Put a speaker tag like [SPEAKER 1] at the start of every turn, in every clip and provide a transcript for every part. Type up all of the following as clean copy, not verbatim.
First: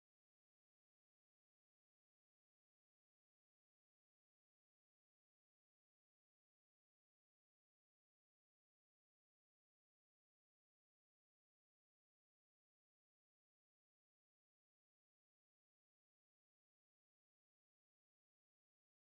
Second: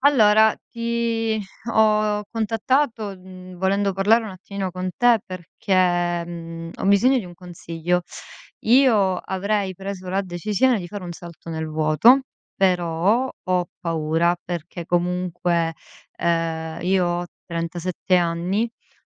[SPEAKER 1] Allora, ti ho contattato, volendo parlare un attimino con te perché, ho bisogno di un consiglio. Io avrei preso la decisione di fare un salto nel vuoto, però ho paura perché comunque, io ho 37 anni.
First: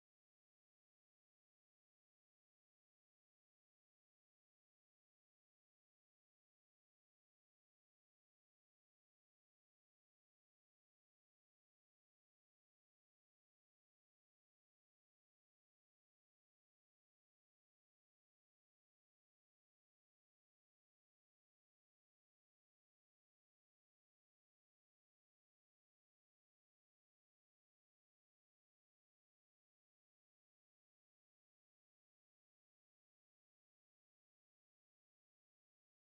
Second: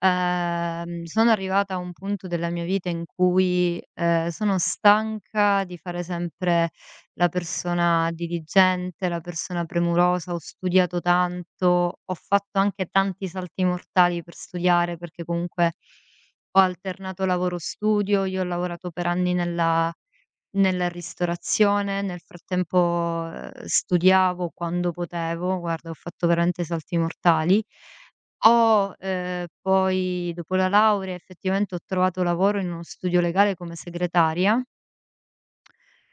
[SPEAKER 1] Sono arrivata a un punto della mia vita in cui, sono stanca di fare sempre la persona diligente, la persona premurosa, ho studiato tanto, ho fatto anche tanti salti mortali per studiare, perché comunque ho alternato lavoro studio, io ho lavorato per anni nella ristorazione, nel frattempo, studiavo quando potevo, guarda ho fatto veramente salti mortali. Ho, poi dopo la laurea effettivamente ho trovato lavoro in uno studio legale come segretaria,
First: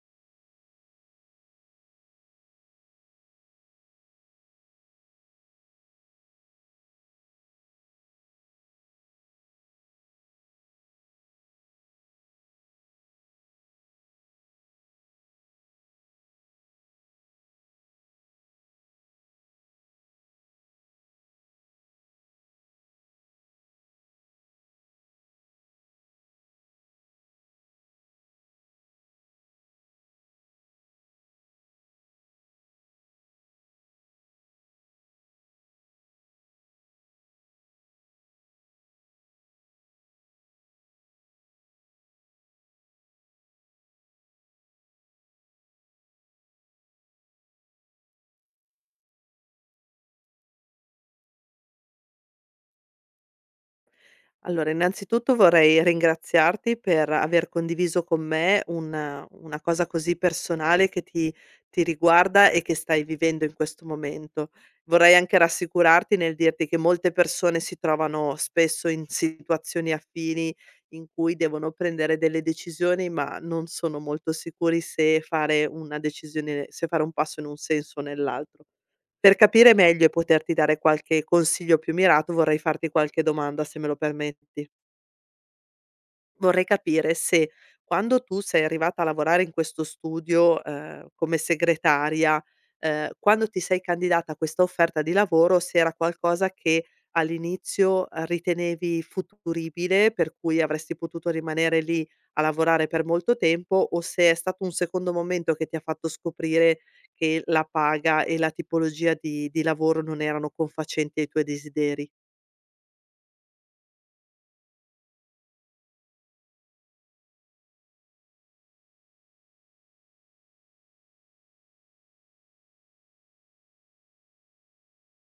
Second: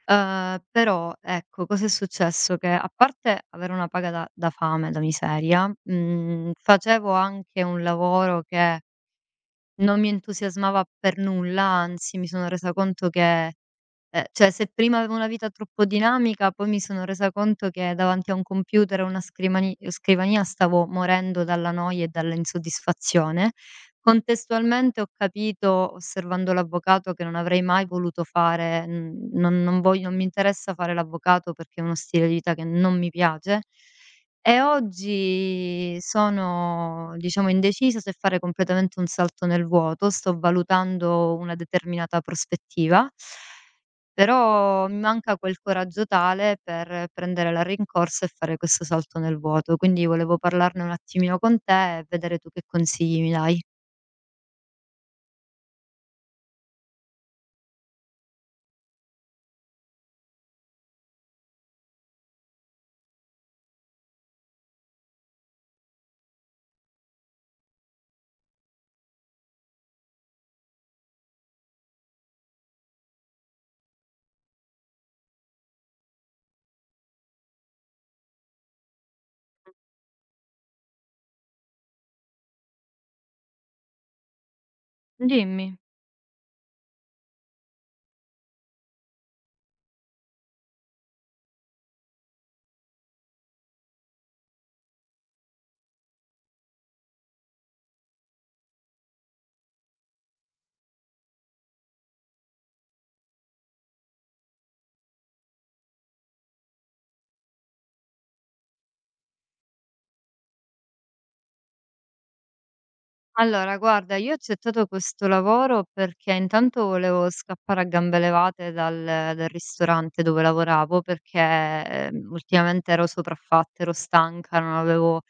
[SPEAKER 1] però ecco cosa è successo: che a parte avere una paga da fame, da miseria, facevo anche un lavoro che non mi entusiasmava per nulla, anzi mi sono resa conto che cioè se prima avevo una vita troppo dinamica, poi mi sono resa conto che davanti a un computer o una scrimani scrivania stavo morendo dalla noia e dall'insoddisfazione. Contestualmente ho capito, osservando l'avvocato, che non avrei mai voluto fare, non voglio non mi interessa fare l'avvocato perché è uno stile di vita che non mi piace. E oggi sono, diciamo, indecisa se fare completamente un salto nel vuoto, sto valutando una determinata prospettiva. Però mi manca quel coraggio tale per prendere la rincorsa e fare questo salto nel vuoto. Quindi volevo parlarne un attimino con te e vedere tu che consigli mi dai.
[SPEAKER 2] Allora, innanzitutto vorrei ringraziarti per aver condiviso con me una cosa così personale che ti riguarda e che stai vivendo in questo momento. Vorrei anche rassicurarti nel dirti che molte persone si trovano spesso in situazioni affini in cui devono prendere delle decisioni, ma non sono molto sicuri se fare una decisione se fare un passo in un senso o nell'altro. Per capire meglio e poterti dare qualche consiglio più mirato vorrei farti qualche domanda, se me lo permetti.
[SPEAKER 1] Dimmi.
[SPEAKER 2] Vorrei capire se quando tu sei arrivata a lavorare in questo studio, come segretaria, quando ti sei candidata a questa offerta di lavoro, se era qualcosa che all'inizio, ritenevi futuribile, per cui avresti potuto rimanere lì a lavorare per molto tempo, o se è stato un secondo momento che ti ha fatto scoprire che la paga e la tipologia di lavoro non erano confacenti ai tuoi desideri.
[SPEAKER 1] Allora, guarda, io ho accettato questo lavoro perché intanto volevo scappare a gambe levate dal ristorante dove lavoravo perché ultimamente ero sopraffatta, ero stanca, non avevo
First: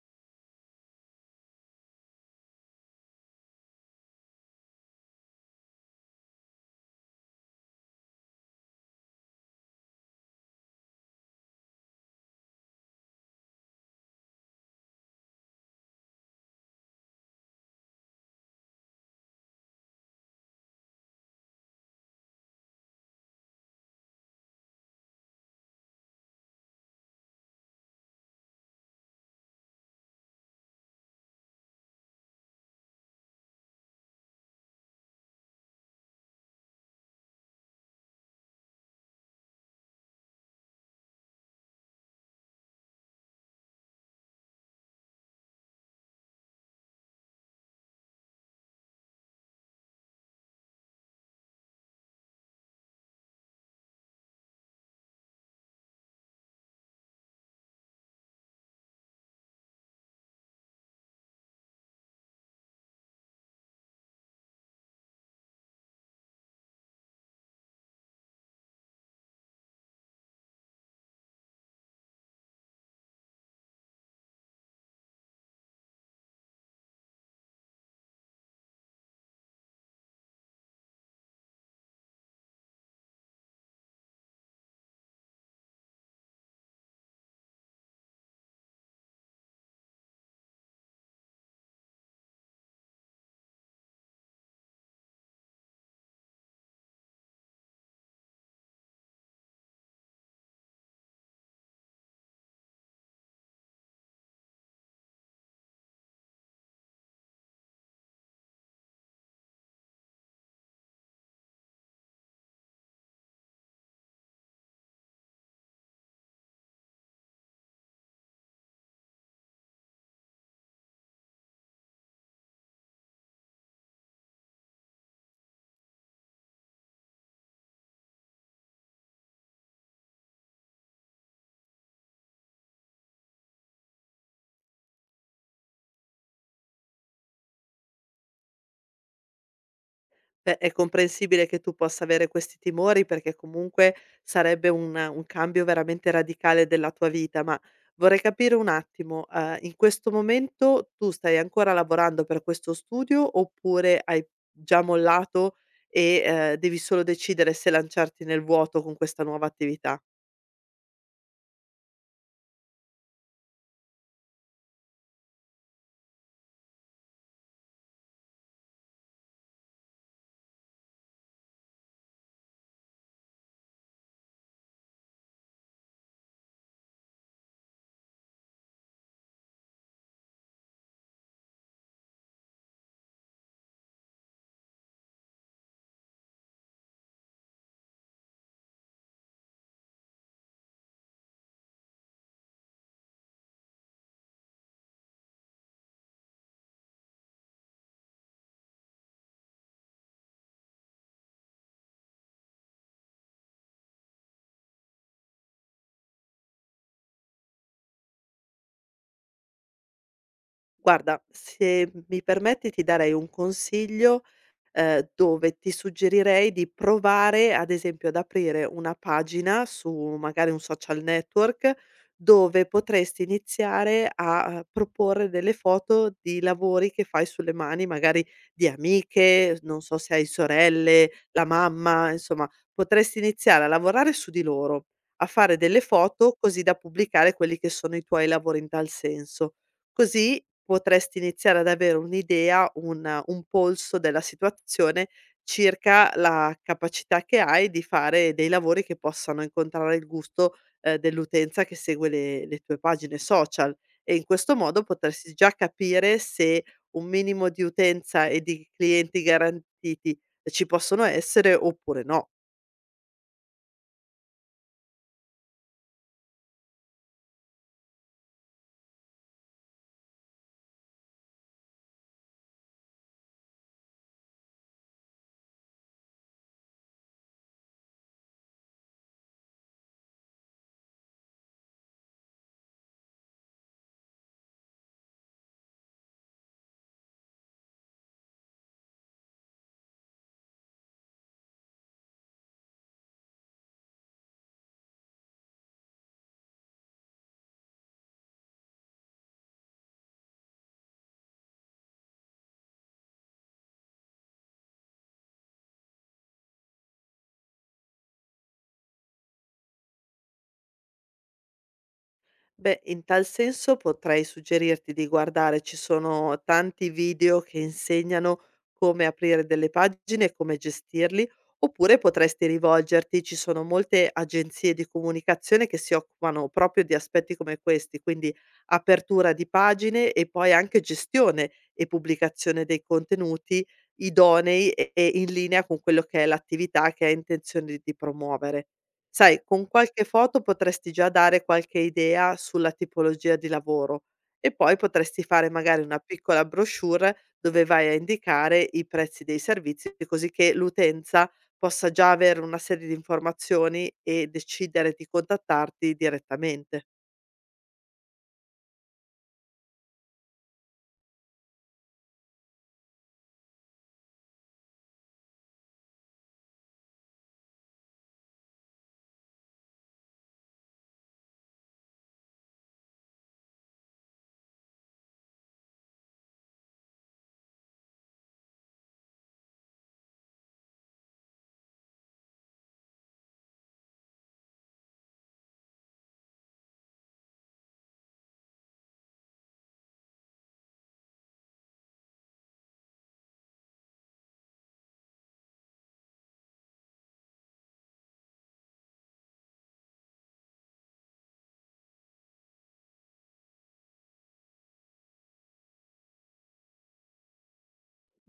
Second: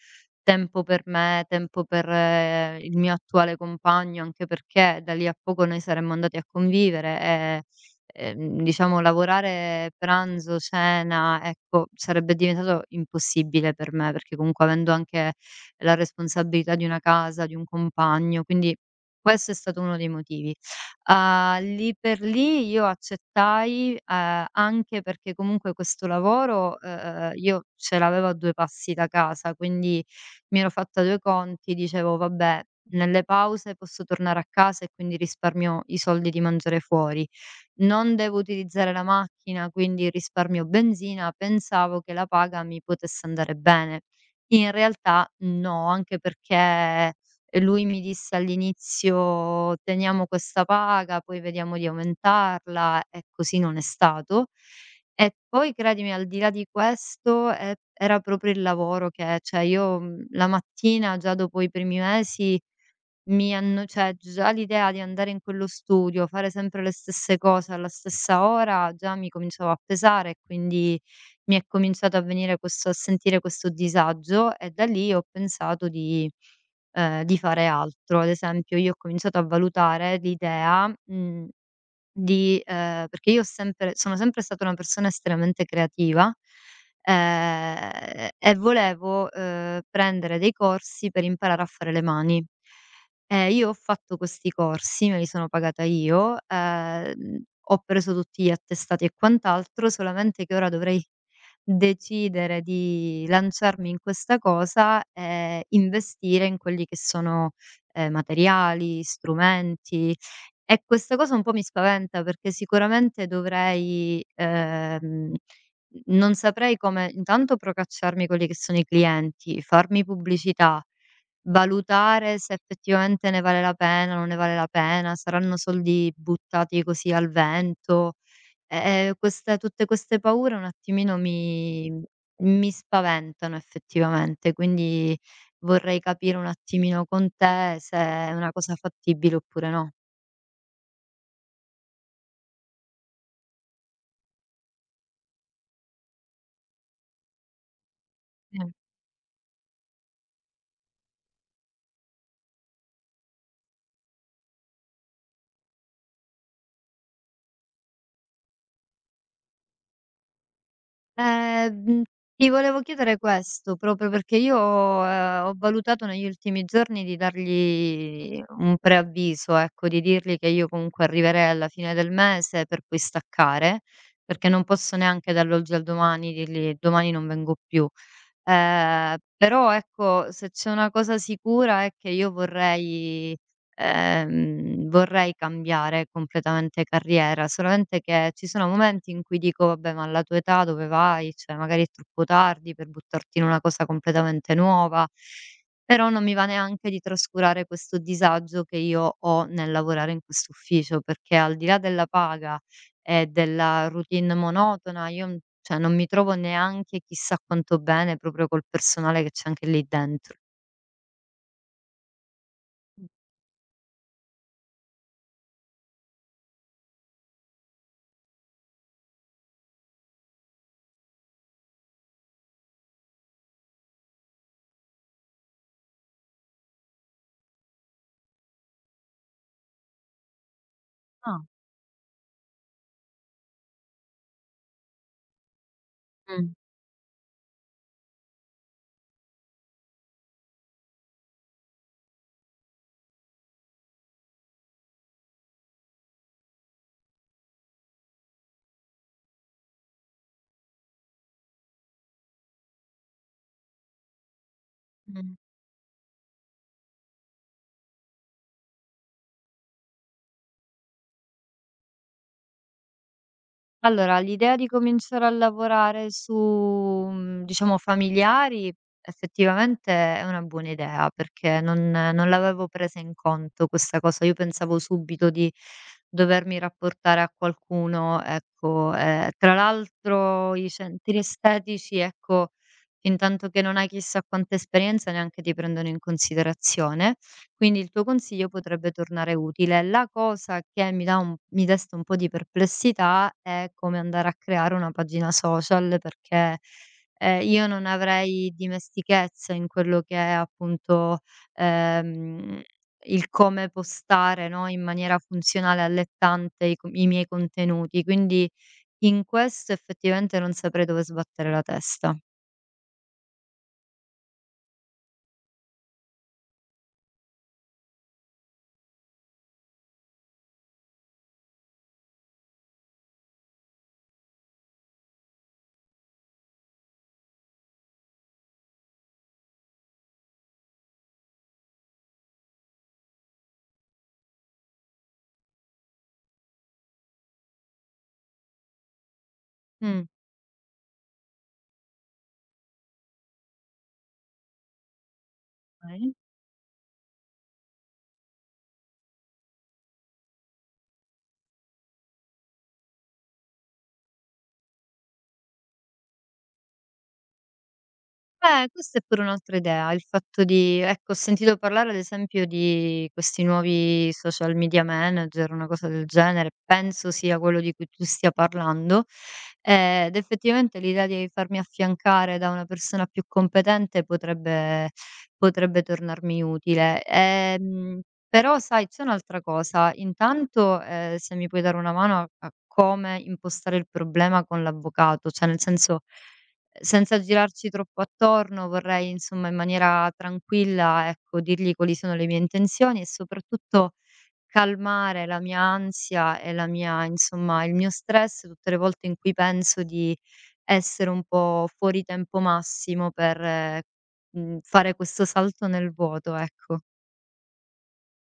[SPEAKER 1] tempo per me, tempo per il mio attuale compagno, anche perché da lì a poco noi saremmo andati a convivere e, diciamo lavorare pranzo, cena, ecco, sarebbe diventato impossibile per me, perché comunque avendo anche la responsabilità di una casa, di un compagno, quindi questo è stato uno dei motivi. Lì per lì io accettai, anche perché comunque questo lavoro, io ce l'avevo a 2 passi da casa, quindi mi ero fatta 2 conti, dicevo: "Vabbè, nelle pause posso tornare a casa e quindi risparmio i soldi di mangiare fuori". Non devo utilizzare la macchina, quindi risparmio benzina, pensavo che la paga mi potesse andare bene. In realtà no, anche perché lui mi disse all'inizio: "Teniamo questa paga, poi vediamo di aumentarla", e così non è stato. E poi credimi, al di là di questo, era proprio il lavoro che cioè io, la mattina, già dopo i primi mesi mi hanno cioè già l'idea di andare in quello studio, fare sempre le stesse cose alla stessa ora, già mi cominciava a pesare e quindi mi è cominciato a venire questo a sentire questo disagio e da lì ho pensato di fare altro. Ad esempio io ho cominciato a valutare l'idea, mhmm di perché io ho sempre sono sempre stata una persona estremamente creativa, e volevo, prendere dei corsi per imparare a fare le mani. E io ho fatto questi corsi, me li sono pagata io, ho preso tutti gli attestati e quant'altro, solamente che ora dovrei decidere di lanciarmi in questa cosa e investire in quelli che sono, materiali, strumenti e questa cosa un po' mi spaventa perché sicuramente dovrei, non saprei come intanto procacciarmi quelli che sono i clienti, farmi pubblicità, valutare se effettivamente ne vale la pena, non ne vale la pena, saranno soldi buttati così al vento. E e queste tutte queste paure un attimino mi spaventano effettivamente, quindi vorrei capire un attimino con te se è una cosa fattibile oppure no.
[SPEAKER 2] Beh, è comprensibile che tu possa avere questi timori perché comunque sarebbe un cambio veramente radicale della tua vita, ma vorrei capire un attimo, in questo momento tu stai ancora lavorando per questo studio oppure hai già mollato e, devi solo decidere se lanciarti nel vuoto con questa nuova attività?
[SPEAKER 1] Ehm, mhmm, ti volevo chiedere questo, proprio perché io, ho valutato negli ultimi giorni di dargli un preavviso, ecco, di dirgli che io comunque arriverei alla fine del mese per poi staccare, perché non posso neanche dall'oggi al domani dirgli: "Domani non vengo più". Però ecco, se c'è una cosa sicura è che io vorrei cambiare completamente carriera, solamente che ci sono momenti in cui dico: "Vabbè, ma alla tua età dove vai? Cioè, magari è troppo tardi per buttarti in una cosa completamente nuova". Però non mi va neanche di trascurare questo disagio che io ho nel lavorare in quest'ufficio, perché al di là della paga e della routine monotona, io n cioè non mi trovo neanche chissà quanto bene proprio col personale che c'è anche lì dentro.
[SPEAKER 2] Guarda, se mi permetti ti darei un consiglio, dove ti suggerirei di provare, ad esempio, ad aprire una pagina su magari un social network, dove potresti iniziare a, proporre delle foto di lavori che fai sulle mani, magari di amiche, non so se hai sorelle,
[SPEAKER 1] Ah.
[SPEAKER 2] la mamma, insomma potresti iniziare a lavorare su di loro, a fare delle foto
[SPEAKER 1] Mh.
[SPEAKER 2] così da pubblicare quelli che sono i tuoi lavori in tal senso. Così potresti iniziare ad avere un'idea, un polso della situazione circa la capacità che hai di fare dei lavori che possano incontrare il gusto, dell'utenza che segue le tue pagine social e in questo modo potresti
[SPEAKER 1] Mh.
[SPEAKER 2] già capire se un minimo di utenza e di clienti garantiti ci possono essere oppure no.
[SPEAKER 1] Allora, l'idea di cominciare a lavorare su, diciamo familiari effettivamente è una buona idea, perché non l'avevo presa in conto questa cosa. Io pensavo subito di dovermi rapportare a qualcuno, ecco, tra l'altro i centri estetici, ecco. Fintanto che non hai chissà quanta esperienza neanche ti prendono in considerazione, quindi il tuo consiglio potrebbe tornare utile. La cosa che mi desta un po' di perplessità è come andare a creare una pagina social perché, io non avrei dimestichezza in quello che è appunto, ehm, il come postare, no, in maniera funzionale, allettante i miei contenuti, quindi in questo effettivamente non saprei dove sbattere la testa.
[SPEAKER 2] Beh, in tal senso potrei suggerirti di guardare, ci sono tanti video che insegnano come aprire delle pagine e come gestirli, oppure potresti rivolgerti, ci sono molte agenzie di comunicazione che si occupano proprio di aspetti come questi, quindi apertura di pagine e poi anche gestione e pubblicazione dei contenuti idonei e in linea con quello che è l'attività che hai intenzione di promuovere. Sai, con qualche
[SPEAKER 1] Mh.
[SPEAKER 2] foto potresti già dare qualche idea sulla tipologia di lavoro e poi potresti fare magari una
[SPEAKER 1] Okay.
[SPEAKER 2] piccola brochure dove vai a indicare i prezzi dei servizi, così che l'utenza possa già avere una serie di informazioni e decidere di contattarti direttamente.
[SPEAKER 1] Beh, questa è pure un'altra idea, il fatto di ecco, ho sentito parlare ad esempio di questi nuovi social media manager, una cosa del genere, penso sia quello di cui tu stia parlando, ed effettivamente l'idea di farmi affiancare da una persona più competente potrebbe tornarmi utile. Però sai, c'è un'altra cosa, intanto, se mi puoi dare una mano a come impostare il problema con l'avvocato, cioè nel senso, senza girarci troppo attorno, vorrei insomma in maniera tranquilla, ecco, dirgli quali sono le mie intenzioni e soprattutto calmare la mia ansia e la mia insomma il mio stress tutte le volte in cui penso di essere un po' fuori tempo massimo per, fare questo salto nel vuoto, ecco.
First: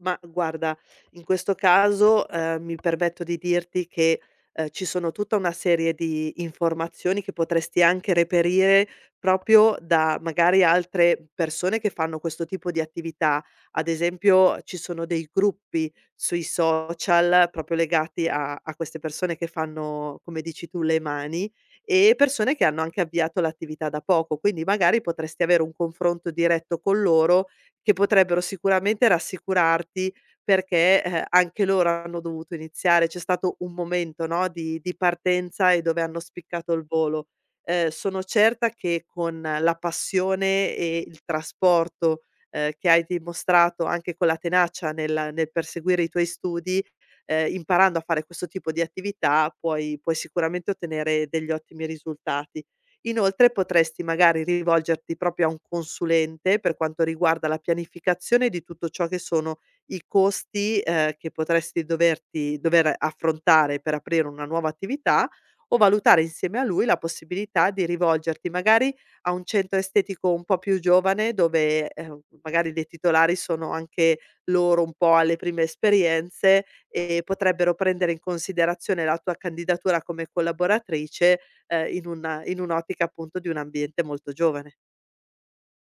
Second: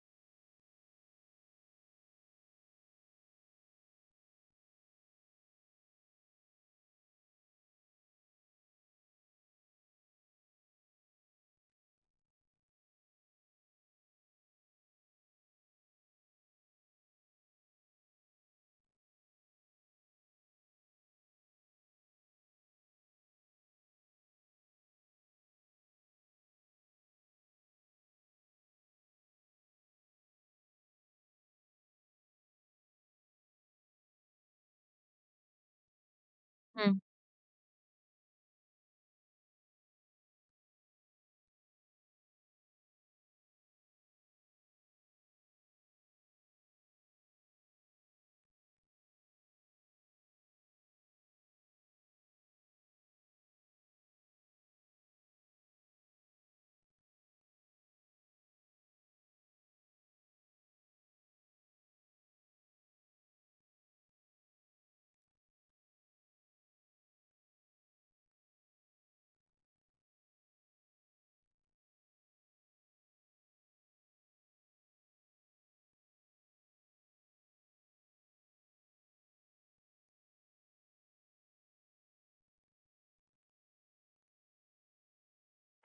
[SPEAKER 2] Ma guarda, in questo caso, mi permetto di dirti che, ci sono tutta una serie di informazioni che potresti anche reperire proprio da magari altre persone che fanno questo tipo di attività. Ad esempio, ci sono dei gruppi sui social proprio legati a queste persone che fanno, come dici tu, le mani e persone che hanno anche avviato l'attività da poco. Quindi magari potresti avere un confronto diretto con loro che potrebbero sicuramente rassicurarti perché, anche loro hanno dovuto iniziare. C'è stato un momento, no, di partenza e dove hanno spiccato il
[SPEAKER 1] Mh.
[SPEAKER 2] volo. Sono certa che con la passione e il trasporto, che hai dimostrato anche con la tenacia nel perseguire i tuoi studi, imparando a fare questo tipo di attività puoi sicuramente ottenere degli ottimi risultati. Inoltre potresti magari rivolgerti proprio a un consulente per quanto riguarda la pianificazione di tutto ciò che sono i costi, che potresti dover affrontare per aprire una nuova attività, o valutare insieme a lui la possibilità di rivolgerti magari a un centro estetico un po' più giovane dove, magari dei titolari sono anche loro un po' alle prime esperienze e potrebbero prendere in considerazione la tua candidatura come collaboratrice in una in un'ottica appunto di un ambiente molto giovane.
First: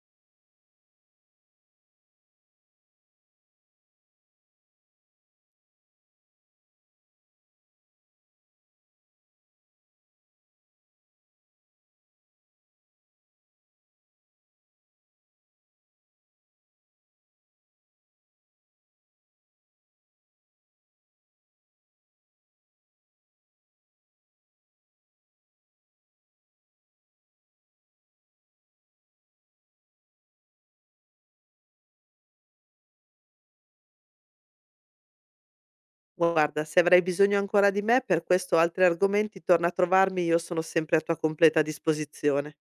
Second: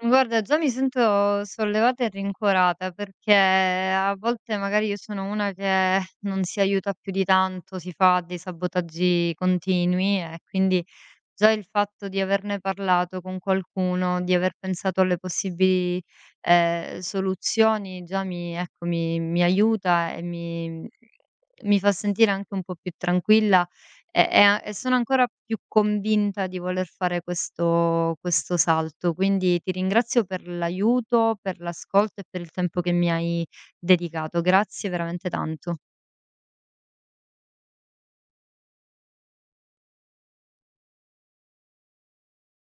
[SPEAKER 1] Guarda, già mi sento sollevata e rincuorata perché a volte magari io sono una che non si aiuta più di tanto, si fa dei sabotaggi continui e quindi già il fatto di averne parlato con qualcuno, di aver pensato alle possibili soluzioni, già ecco, mi aiuta e mi fa sentire anche un po' più tranquilla e sono ancora più convinta di voler fare questo salto. Quindi ti ringrazio per l'aiuto, per l'ascolto e per il tempo che mi hai dedicato. Grazie veramente tanto.
[SPEAKER 2] "Guarda, se avrai bisogno ancora di me per questo o altri argomenti torna a trovarmi, io sono sempre a tua completa disposizione".